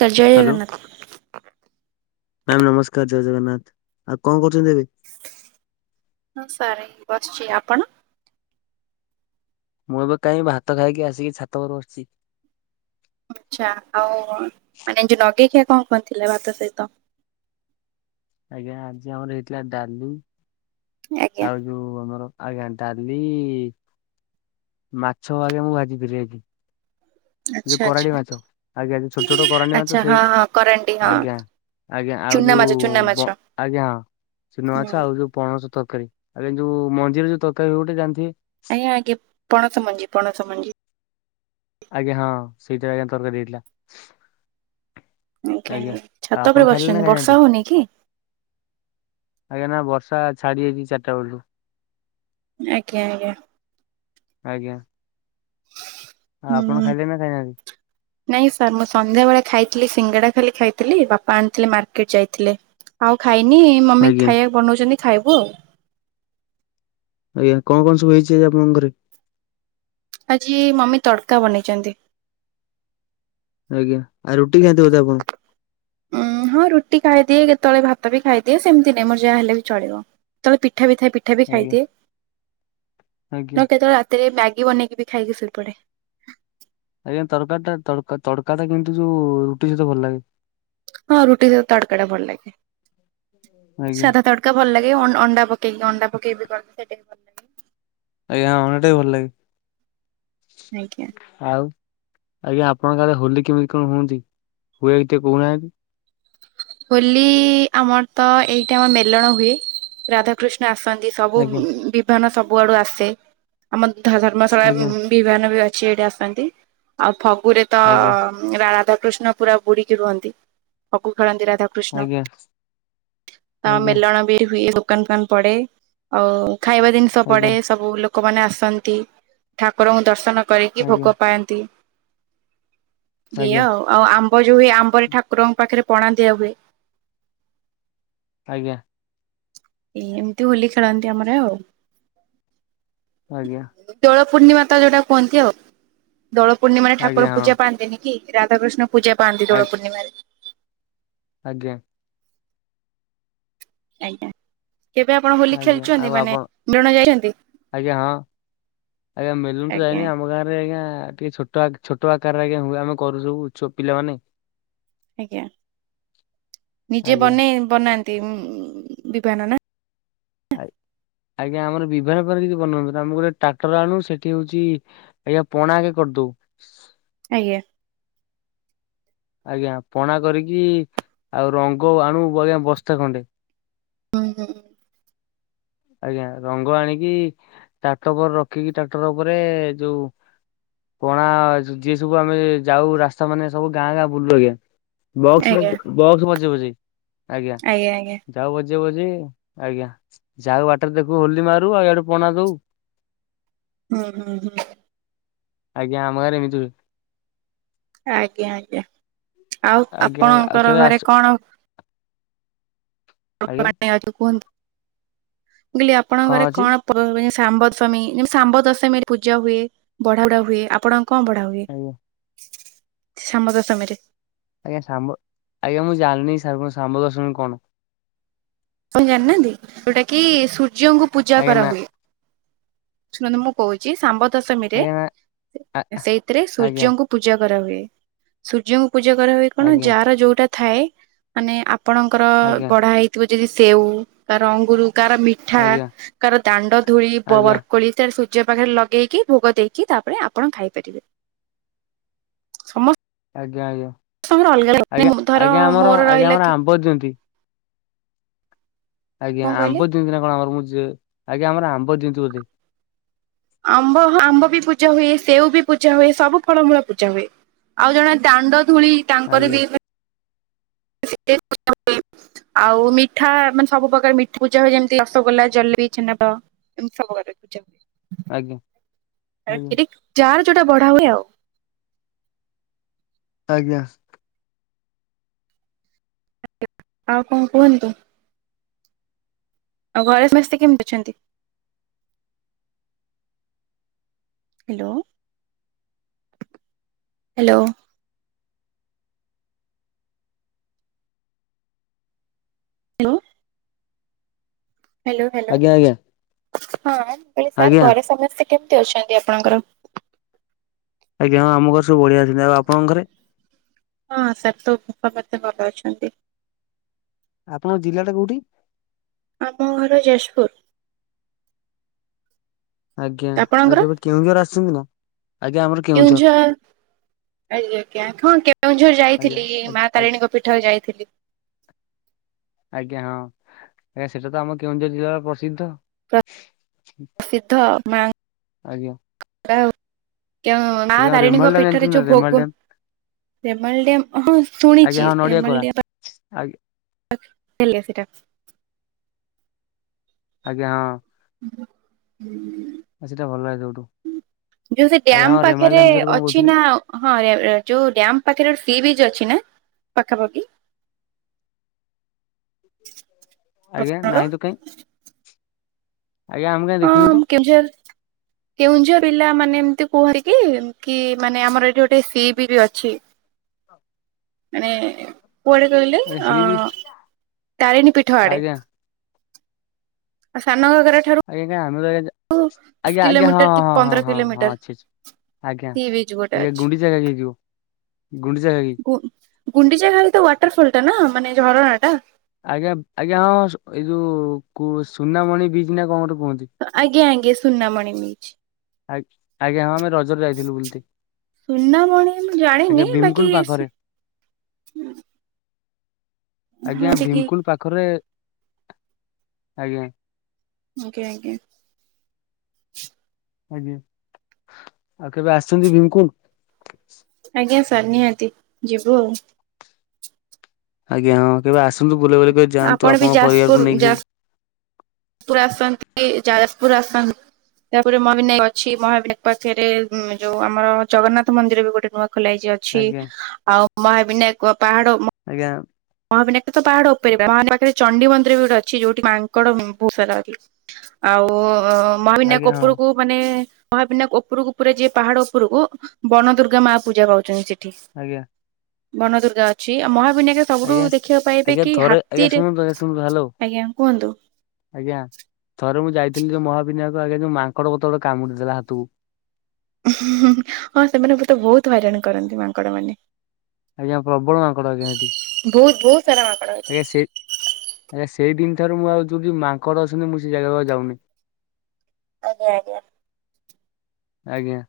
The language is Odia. ଜୟ ଜଗନ୍ନାଥ। ମ୍ୟାମ ନମସ୍କାର। ଜୟ ଜଗନ୍ନାଥ। ଆଉ କଣ କରୁଛନ୍ତି ଏବେ? ହଁ ସାରେ ବସିଛ। ଆପଣ? ମୁଁ ଏବେ କାଇଁ ଭାତ ଖାଇକି ଆସିକି ଛାତ ଉପରେ ବସିଚି। ଆଚ୍ଛା ଆଉ ମାନେ ଯୋଉ ନଗେଇଖିଆ କଣ କଣ ଥିଲା ଭାତ ସହିତ? ଆଜ୍ଞା ଆଜି ଆମର ହେଇଥିଲା ଡାଲି ଆଜ୍ଞା। ଆଉ ଯଉ ଆମର ଆଜ୍ଞା ଡାଲି ମାଛ ଆଜ୍ଞା ମୁଁ ଭାଜିଥିଲି ଆଯି ଯୋଉ ଆଚ୍ଛା ଆଚ୍ଛା କରାଣ୍ଡି ମାଛ ଆଜ୍ଞା ଯୋଉ ଛୋଟ ଛୋଟ କରାଣ୍ଡି ମାଛ ଆଚ୍ଛା ସେଇ ହଁ ହଁ କରାଣ୍ଡି ହଁ ଆଜ୍ଞା ଆଜ୍ଞା ଆଉ ଚୁନା ମାଛ ଚୁନା ମାଛ ଯୋଉ ଆଜ୍ଞା ହୁଁ। ଚୁନାମାଛ ଆଉ ଯୋଉ ପଣସ ତରକାରୀ ଏଇ ଯୋଉ ମଞ୍ଜିର ଯଉ ତରକାରୀ ହୁଉ ଗୋଟେ ଜାଣିଥିବେ? ଆଜ୍ଞା ଆଜ୍ଞା ପଣସ ମଞ୍ଜି, ପଣସ ମଞ୍ଜି। ଆଜ୍ଞା ହଁ, ସେଇଟା ଆଜ୍ଞା ତରକାରୀ ହେଇଥିଲା। ଆଜ୍ଞା ଆଉ ଛାତ ଆପଣ ଉପରେ ଖାଇଲେ ନା ବସିଛନ୍ତି ବର୍ଷା ଖାଇନାହାନ୍ତି ହଉନି କି? ଆଜ୍ଞା ନା ବର୍ଷା ଛାଡ଼ି ଯାଇଛି ଚାରିଟା ବେଳଠୁ। ଆଜ୍ଞା ଆଜ୍ଞା। ଆଜ୍ଞା! ଆଉ ଆପଣ ହୁଁ। ଖାଇଲେ ନା ଖାଇନାହାନ୍ତି? ନାଇଁ ସାର୍ ମୁଁ ସନ୍ଧ୍ୟା ବେଳେ ଖାଇଥିଲି ସିଙ୍ଗଡ଼ା ଖାଲି ଖାଇଥିଲି ବାପା ଆଣିଥିଲେ ମାର୍କେଟ ଯାଇଥିଲେ। ଆଉ ଖାଇନି ମମି ଆଜ୍ଞା ଖାଇବା ବନଉଛନ୍ତି ଖାଇବୁ ଆଉ। ଆଜ୍ଞା କଣ କଣ ସବୁ ହେଇଛି ଆପଣଙ୍କ ଘରେ? ଆଜି ମମି ତଡ଼କା ବନେଇଛନ୍ତି। ଆଜ୍ଞା ଆଉ ରୁଟି ଖାଆନ୍ତି ବୋଧେ ଆପଣ? ଉଁ ହଁ ରୁଟି ଖାଇଦିଏ କେତେବେଳେ ଭାତ ବି ଖାଇଦିଏ ସେମିତି ନାଇଁ ମୋର ଯାହା ହେଲେ ବି ଚଳିବ କେତେବେଳେ ପିଠା ବି ଥାଏ ପି ଠା ବି ଆଜ୍ଞା ଖାଇଦିଏ ଆଜ୍ଞା ତ କେତେବେଳେ ରାତିରେ ମ୍ୟାଗି ବନେଇକି ବି ଖାଇକି ସୋଇପଡେ଼। ଆଜ୍ଞା ତରକାରୀ ଟା ତ ତଡ଼କା ଟା କିନ୍ତୁ ଯୋଉ ରୁଟି ସହିତ ଭଲ ଲାଗେ। ହଁ ରୁଟି ସହିତ ତଡକା ଟା ଭଲ ଲାଗେ ଆଜ୍ଞା ସାଧା ତଡ଼ କା ଭଲ ଲାଗେ ଅଣ୍ଡା ପକେଇକି ଅଣ୍ଡା ପକେଇକି ବି କରନ୍ତି ସେଇଟା ବି ଲାଗେ ଆଜ୍ଞା ହଁ ଅଣ୍ଡା ଟା ବି ଭଲ ଲାଗେ। ଆଜ୍ଞା! ଆଉ ଆଜ୍ଞା ଆପଣଙ୍କ ଆଡ଼େ ହୋଲି କେମିତି କଣ ହୁଅନ୍ତି ହୁଏ ଟେ କହୁନାହାନ୍ତି? ହୋଲି ଆମର ତ ଏଇଟା ଆମ ମେଲଣ ହୁଏ ରାଧା କୃଷ୍ଣ ଆସନ୍ତି ସବୁ ଆଜ୍ଞା ବିିଭାନ ସବୁ ଆଡୁ ଆସେ ଆମ ଧ ଧର୍ମଶାଳା ଆଜ୍ଞା ବିଭାନ ବି ଅଛି ଏଇଠି ଆସନ୍ତି ଆଉ ଫଗୁରେ ତ ଆଜ୍ଞା ରାଧାକୃଷ୍ଣ ପୁରା ବୁଡିକି ରୁହନ୍ତି। ଖେଳନ୍ତିି ରାଧା କୃଷ୍ଣ ଆଜ୍ଞା ତ ଆଜ୍ଞା ମେଲଣ ବି ହୁଏ। ଦୋକାନ ଫୋକାନ ପଡେ, ଆଉ ଖାଇବା ଜିନିଷ ପଡେ। ଆଜ୍ଞା ସବୁ ଲୋକମାନେ ଆସନ୍ତି ଠାକୁରଙ୍କୁ ଦର୍ଶନ କରିକି ଆଜ୍ଞା ଭୋଗ ପାଆନ୍ତି। ଆଜ୍ଞା। ଏଇଆ ଆଉ ଆଉ ଆମ୍ବ ଯୋଉ ହୁଏ ଆମ୍ବ ରେ ଠାକୁରଙ୍କ ପାଖରେ ପଣା ଦିଆ ହୁଏ। ଆଜ୍ଞା! ଏମିତି ହୋଲି ଖେଳନ୍ତି ଆମର ଆଉ। ଆଜ୍ଞା! ଦୋଳ ପୂର୍ଣ୍ଣିମା ତ ଯୋଉଟା କୁହନ୍ତି ଆଉ ଦୋଳ ପୂର୍ଣ୍ଣିମାରେ ଆଜ୍ଞା ଠାକୁର ହଁ ପୂଜା ପାଆନ୍ତିନି। କି ରାଧାକୄଷ୍ଣ ପୂଜା ପାନ୍ତି ଦୋଳ ପୂର୍ଣ୍ଣିମାରେ। ଆଜ୍ଞା! ଆଜ୍ଞା କେବେ ଆପଣ ହୋଲି ଆଜ୍ଞା ଖେଳୁଛନ୍ତି ଆଉ ମାନେ ଆପଣ ମେଲଣ ଯାଇଛନ୍ତି? ଆଜ୍ଞା ହଁ। ଆଜ୍ଞା ମେଲଣ କୁ ତ ଆଜ୍ଞା ଯାଇନି ଆମ ଗାଁରେ ଆଜ୍ଞା ଟିକେ ଛୋ ଟ ଛୋଟ ଆକାରେ ଆଜ୍ଞା ହୁଏ ଆମେ କରୁ ସବୁ ପିଲାମାନେ। ଆଜ୍ଞା ନିଜେ ଆଜ୍ଞା ବନେଇ ବନାନ୍ତି ବିଭାନ ନା? ଆ ଆଜ୍ଞା ଆମର ବିଭାନ ଫିଭାନ କିଛି ବନୁଅନ୍ତିନି ଆମେ ଗୋଟେ ଟ୍ରାକ୍ଟର ଆଣୁ ସେଠି ହଉଛି ଆଜ୍ଞା ପଣା ଆଗେ କରିଦଉ। ଆଜ୍ଞା! ଆଜ୍ଞା ପଣା କରିକି ଆଉ ରଙ୍ଗ ଆଣୁ ଆଜ୍ଞା ବସ୍ତେ ଖଣ୍ଡେ। ହୁ ହୁଁଁ ଆଜ୍ଞା ରଙ୍ଗ ଆଣିକି ଟାକ୍ଟର ଉପରେ ରଖିକି ଟାକ୍ଟର ଉପରେ ଯୋଉ ପଣା ଯିଏ ସବୁ ଆମେ ଯାଉ ରାସ୍ତା ମାନେ ସବୁ ଗାଁ ଗାଁ ବୁଲୁ ଆଜ୍ଞା। ବସ ଆଜ୍ଞା ବକ୍ସ ବଜେଇ ବଜେଇ ଆଜ୍ଞା। ଯାଉ ବଜେଇ ବଜେଇ ଆଜ୍ଞା ଯାଉ ବାଟରେ ଦେଖୁ ହୋଲି ମାରୁ ଆଉ ଆଡେ ପଣା ଦଉ। ହୁଁ ହୁଁ ହୁଁ ଆଜ୍ଞା ଆମ ଗାଁ ରେ ଏମିତି ହୁଏ। ଆଜ୍ଞା ଆଜ୍ଞା ଆଉ ଆଜ୍ଞା ଆଉ ଆପଣଙ୍କର କେବେ ଘରେ ଆସ କଣ? ଆଜ୍ଞା କୁହନ୍ତୁ ମୁଁ କହିଲି ଆପଣଙ୍କ କଣ ଘରେ ଅଛି କଣ? ସାମ୍ବ ଦଶମୀ ଯେମତି ସାମ୍ବ ଦଶମୀରେ ପୂଜା ହୁଏ ବଢା ବଢା ହୁଏ ଆପଣ କଣ ପଢା ହୁଏ ଆଜ୍ଞା ଶାମ୍ବ ଦଶମୀ ରେ? ଆଜ୍ଞା ଶାମ୍ବ ଆଜ୍ଞା ମୁଁ ଜାଣିନି ସା କଣ ସାମ୍ବ ଦଶମୀ କଣ। ଆପଣ ଜାଣିନାହାନ୍ତି ଯୋଉଟା କି ସୂର୍ଯ୍ୟଙ୍କୁ ପୂଜା ଆଜ୍ଞା ନା କରାହୁୁଏ। ଶୁଣନ୍ତୁ ମୁଁ କହୁଚି ଶମ୍ବ ଦଶମୀରେ ଆଜ୍ଞା ନା ଆ ସେଇଥିରେ ଆଜ୍ଞା ସୂର୍ଯ୍ୟଙ୍କୁ ପୂଜା କରାହୁଏ ସୂର୍ଯ୍ୟଙ୍କୁ ପୂଜା କରା ହଏ କଣ ଆଜ୍ଞା ଯାହାର ଯୋଉଟା ଥାଏ ମାନେ ଆ ଆପଣଙ୍କର ଆଜ୍ଞା ବଢା ହେଇଥିବ ଯଦି ସେଉ କାହାର ଅଙ୍ଗୁର କାହାର ମି ଠା ଆଜ୍ଞା କାହାର ଦାଣ୍ଡ ଧୂଳି ଆଜ୍ଞା ଆଜ୍ଞା ବବର ର କୋଳି ତାର ସୂର୍ଯ୍ୟ ପାଖରେ ଲଗେଇକି ଭୋଗ ଦେଇକି ତାପରେ ଆପଣ ଖାଇପାରିବେ। ସମସ୍ତ ଆଜ୍ଞା ଆଜ୍ଞା ଆଜ୍ଞା ଧର ଆଜ୍ଞା ଆମର ମୋର ଆଜ୍ଞା ରହିଲା ଆମର କି ଆମ୍ବ ଦିଅନ୍ତି। ଆଜ୍ଞା କଣ କହିଲେ ଆମ୍ବ ଦିଅନ୍ତି ନା କଣ ଆମର ମୁଁ ଯେ ଆଜ୍ଞା ଆମର ଆମ୍ବ ଦିଅନ୍ତି ବୋଧେ। ଆମ୍ବ ଆମ୍ବ ବି ପୂଜା ହୁଏ, ସେଉ ବି ପୂଜା ହୁଏ, ସବୁ ଫଳମୂଳ ପୂଜା ହୁଏ। ଆଉ ଜଣେ ଦାଣ୍ଡ ଧୂଳି ତାଙ୍କର ଆଜ୍ଞା ବି [unintelligible] ଆଉ ମିଠା ମାନେ ସବୁ ପ୍ରକାର ମିଠା ପୂଜା ହୁଏ ଯେମିତି ରସଗୋଲା ଜଲେବି ଛେନାବା। ଏମତି ସବୁ ଆଜ୍ଞା ଆଜ୍ଞା ଯାର ଯୋଉଟା ବଢା ହୁଏ ଆଉ। ଆଜ୍ଞା। ଆଉ କଣ କୁହନ୍ତୁ? ଆଉ ଘରେ ସମସ୍ତେ କେମିତି ଅଛନ୍ତି? Hello. Hello. Hello. Hello hello ଆଜ୍ଞା ହଁ ମୁ କ ସାର୍ ଆଜ୍ଞା ଆଜ୍ଞା ଘରେ ସମସ୍ତେ କେମିତି ଅଛନ୍ତି ଆପଣଙ୍କର? ଆଜ୍ଞାଁ ଆମ ଘରେ ସବୁ ବଢିଆ ଅଛନ୍ତି। ଆଉ ଆପଣଙ୍କ ଘରେ? ହଁ ସାର୍ ତ ଉପଖା ମୋତେ ଭଲ ଅଛନ୍ତି। ଆପଣଙ୍କ ଜିଲ୍ଲା ଟା କୋଉଠି? ଆମ ଘର ଯାଜପୁର। ଆଜ୍ଞା ଆଉ ଆପଣଙ୍କର? କେବେ କେଉଁଝର ଆସିଚନ୍ତି ନା? ଆଜ୍ଞା ଆମର କେଉଁଝର ଆଜ୍ଞା ଆଞା ହଁ କେଉଁଝର ଆଜ୍ଞା ଯାଇଥିଲି ଆଜ୍ଞା ମା ଆଜ୍ଞା ତାରିଣୀଙ୍କ ପୀଠରେ ଯାଇଥିଲି। ଆଜ୍ଞା ହଁ ଆଜ୍ଞା ସେଟା ତ ଆମ କେଉଁଝର ଜିଲ୍ଲାର ପ୍ରସିଦ୍ଧ। ପ୍ରସିଦ୍ଧ ଆଜ୍ଞା ମାଉ କେଉ ମା ଆଜ୍ଞା ଆଉ ରେମାଲ ତାରିଣୀଙ୍କ ଡ୍ୟାମ ଜାଣିଛନ୍ତି ପୀଠରେ ନା ଯୋଉ ରେମାଲ ଭୋଗ ଡ୍ୟାମ ରେମଲ ଡେମ୍ ହଁ ଶୁଣିଚି ରେମଲ ଡେମ୍ ଆଗ୍ୟା ହେଲ୍ ସେଇଟା। ଆଜ୍ଞା ହଁ। ହଁ ହୁଁ ଆଉ ସେଟା ଭଲ ଲାଗେ ସବୁଠୁ ହୁଁ। ଯୋଉ ସେ ଆଜ୍ଞା ଡାମ ହଁ ରେମାଲ ପାଖରେ ଡ୍ୟାମ ବିଷୟରେ କଣ ଅଛି କହୁଥିଲେ? ନା ହଁ ଯୋଉ ଡ୍ୟାମ ପାଖରେ ସି ବିଚ୍ ଅଛି ନା ପାଖାପାଖି। ଆଜ୍ଞା ଆପଣଙ୍କର ନାହିଁ ତ କାହିଁ? କାଇଁ ଦେଖିନୁ ତ ହଁମ କେଉଁଝର କେଉଁଝର ପିଲା ମାନେ ଏମତି କୁହନ୍ତି କି କି ମାନେ ଆମର ଏଠି ଗୋଟେ ସି ବିଚ ଅଛି। ମାନେ କୁଆଡେ କହିଲେ ଆଜ୍ଞା ଅ ସି ବିଚ୍ ତାରିଣୀ ପୀଠ ଆଡେ। ଆଜ୍ଞା ଆଉ ସାନ ଘାଘରା ଠାରୁ ଆଜ୍ଞା କାଁ ଆମେ ଜା ଦଶ ଆଜ୍ଞା ଆଜ୍ଞା ହଁ କିଲୋମିଟର କି ହଁ ପନ୍ଦର ହଁ ହଁ ହଁ କିଲୋମିଟର ଅଛି ଅଛି। ଆଜ୍ଞା ସି ବିଚ୍ ଗୋଟେ ଆଜ୍ଞା ଅଛି। ଗୁଣ୍ଡିଚାଘାଗି ହେଇଥିବ। ଗୁଣ୍ଡିଚାଘାଗି ଗୁଣ୍ଡିଚାଘାଗି ତ ୱାଟରଫଲ ଟା ନା ମାନେ ଝରଣା ଟା? ଆଜ୍ଞା ଆଜ୍ଞା ହଁ ଏଇ ଯୋଉ କୁ ସୁନାମଣି ବିଚ ନା କଣ ଗୋଟେ କୁହନ୍ତି। ଆଜ୍ଞା ଆଜ୍ଞା ସୁନାମଣି ବିଚ। ଆ ଆଜ୍ଞା ହଁ ଆମେ ରଜରେ ଯାଇଥିଲୁ ବୁଲତେ। ସୁନା ମଣୀ ମୁଁ ଆଜ୍ଞା ଜାଣିନି ବାକି ଭୀମକୁଣ୍ଡ ପାଖରେ ସ ଆଜ୍ଞା ଭୀମ୍ କୁ ପାଖରେ ଆଜ୍ଞା। [inaudible] ଆଉ କେବେ ଆ--ଚନ୍ତି ଭୀମ୍ କୁ? ଆଜ୍ଞା ସାର୍ ନିହାତି, ଯିବୁ ଆଉ। ଆଜ୍ଞା କେବେ ଆସନ୍ତୁ, ବୁଲା ବୁଲି କରି ଯାଆନ୍ତୁ, ଆପଣ ବି ଆପଣଙ୍କ ପ---ବାର୍ ଯାଜପୁର କୁ ନେଇକି ସବୁ। ଯାଜପୁର [unintelligible] [unintelligible] ଆଜ୍ଞା [inaudible] ଆଜ୍ଞା। [unintelligible] [inaudible] ମାନେ ମହାବିନାକ୍ ଓପୁରୁକୁ ଆଜ୍ଞା ହଁ ପୁରା ଯିଏ, ପାହାଡ଼ ଉପୁରୁକୁ ବଣ ଦୁର୍ଗା ମା ପୂଜା ପାଉଚନ୍ତି ସେଠି। ଆଜ୍ଞା। ବନ ଦୁର୍ଗା ଅଛି। ଆଉ ମହାବିନା ସବୁଠୁ ଆଜ୍ଞା ଦେଖିବା--ପାଇବେ ଆଜ୍ଞା କି, ଥରେ ଆଜ୍ଞା ହାତୀରେ ଶୁଣନ୍ତୁ ଶୁଣନ୍ତୁ ହ୍ୟାଲୋ ଆଜ୍ଞା କୁହନ୍ତୁ। ଆଜ୍ଞା, ଥରେ ମୁଁ ଯାଇଥିଲି ମହାବିନାୟକ ଆଜ୍ଞା ଯଉ ମାଙ୍କଡ଼ କାମୁଡ଼ି ଦେଲା ହାତୁକୁ। ହଁ ତ ବହୁତୁ ହଇରାଣ କରନ୍ତି ମାଙ୍କଡ଼ ମାନେ। ଆଜ୍ଞା, ପ୍ରବଳ ମାଙ୍କଡ଼ ଆଜ୍ଞା ହେଟି। ବହୁତ ବହୁତ ସାରା ମାଙ୍କଡ ଅଛି ଆଜ୍ଞା ସେ ସେଇ ଦିନ୍‌ ଠାରୁ ମୁଁ ଆଉ ଯଉଠି ମାଙ୍କଡ଼ ଅଛନ୍ତି, ମୁଁ ସେ ଜାଗାକୁ ଆଉ ଯାଉନି। [inaudible] ଆଜ୍ଞା।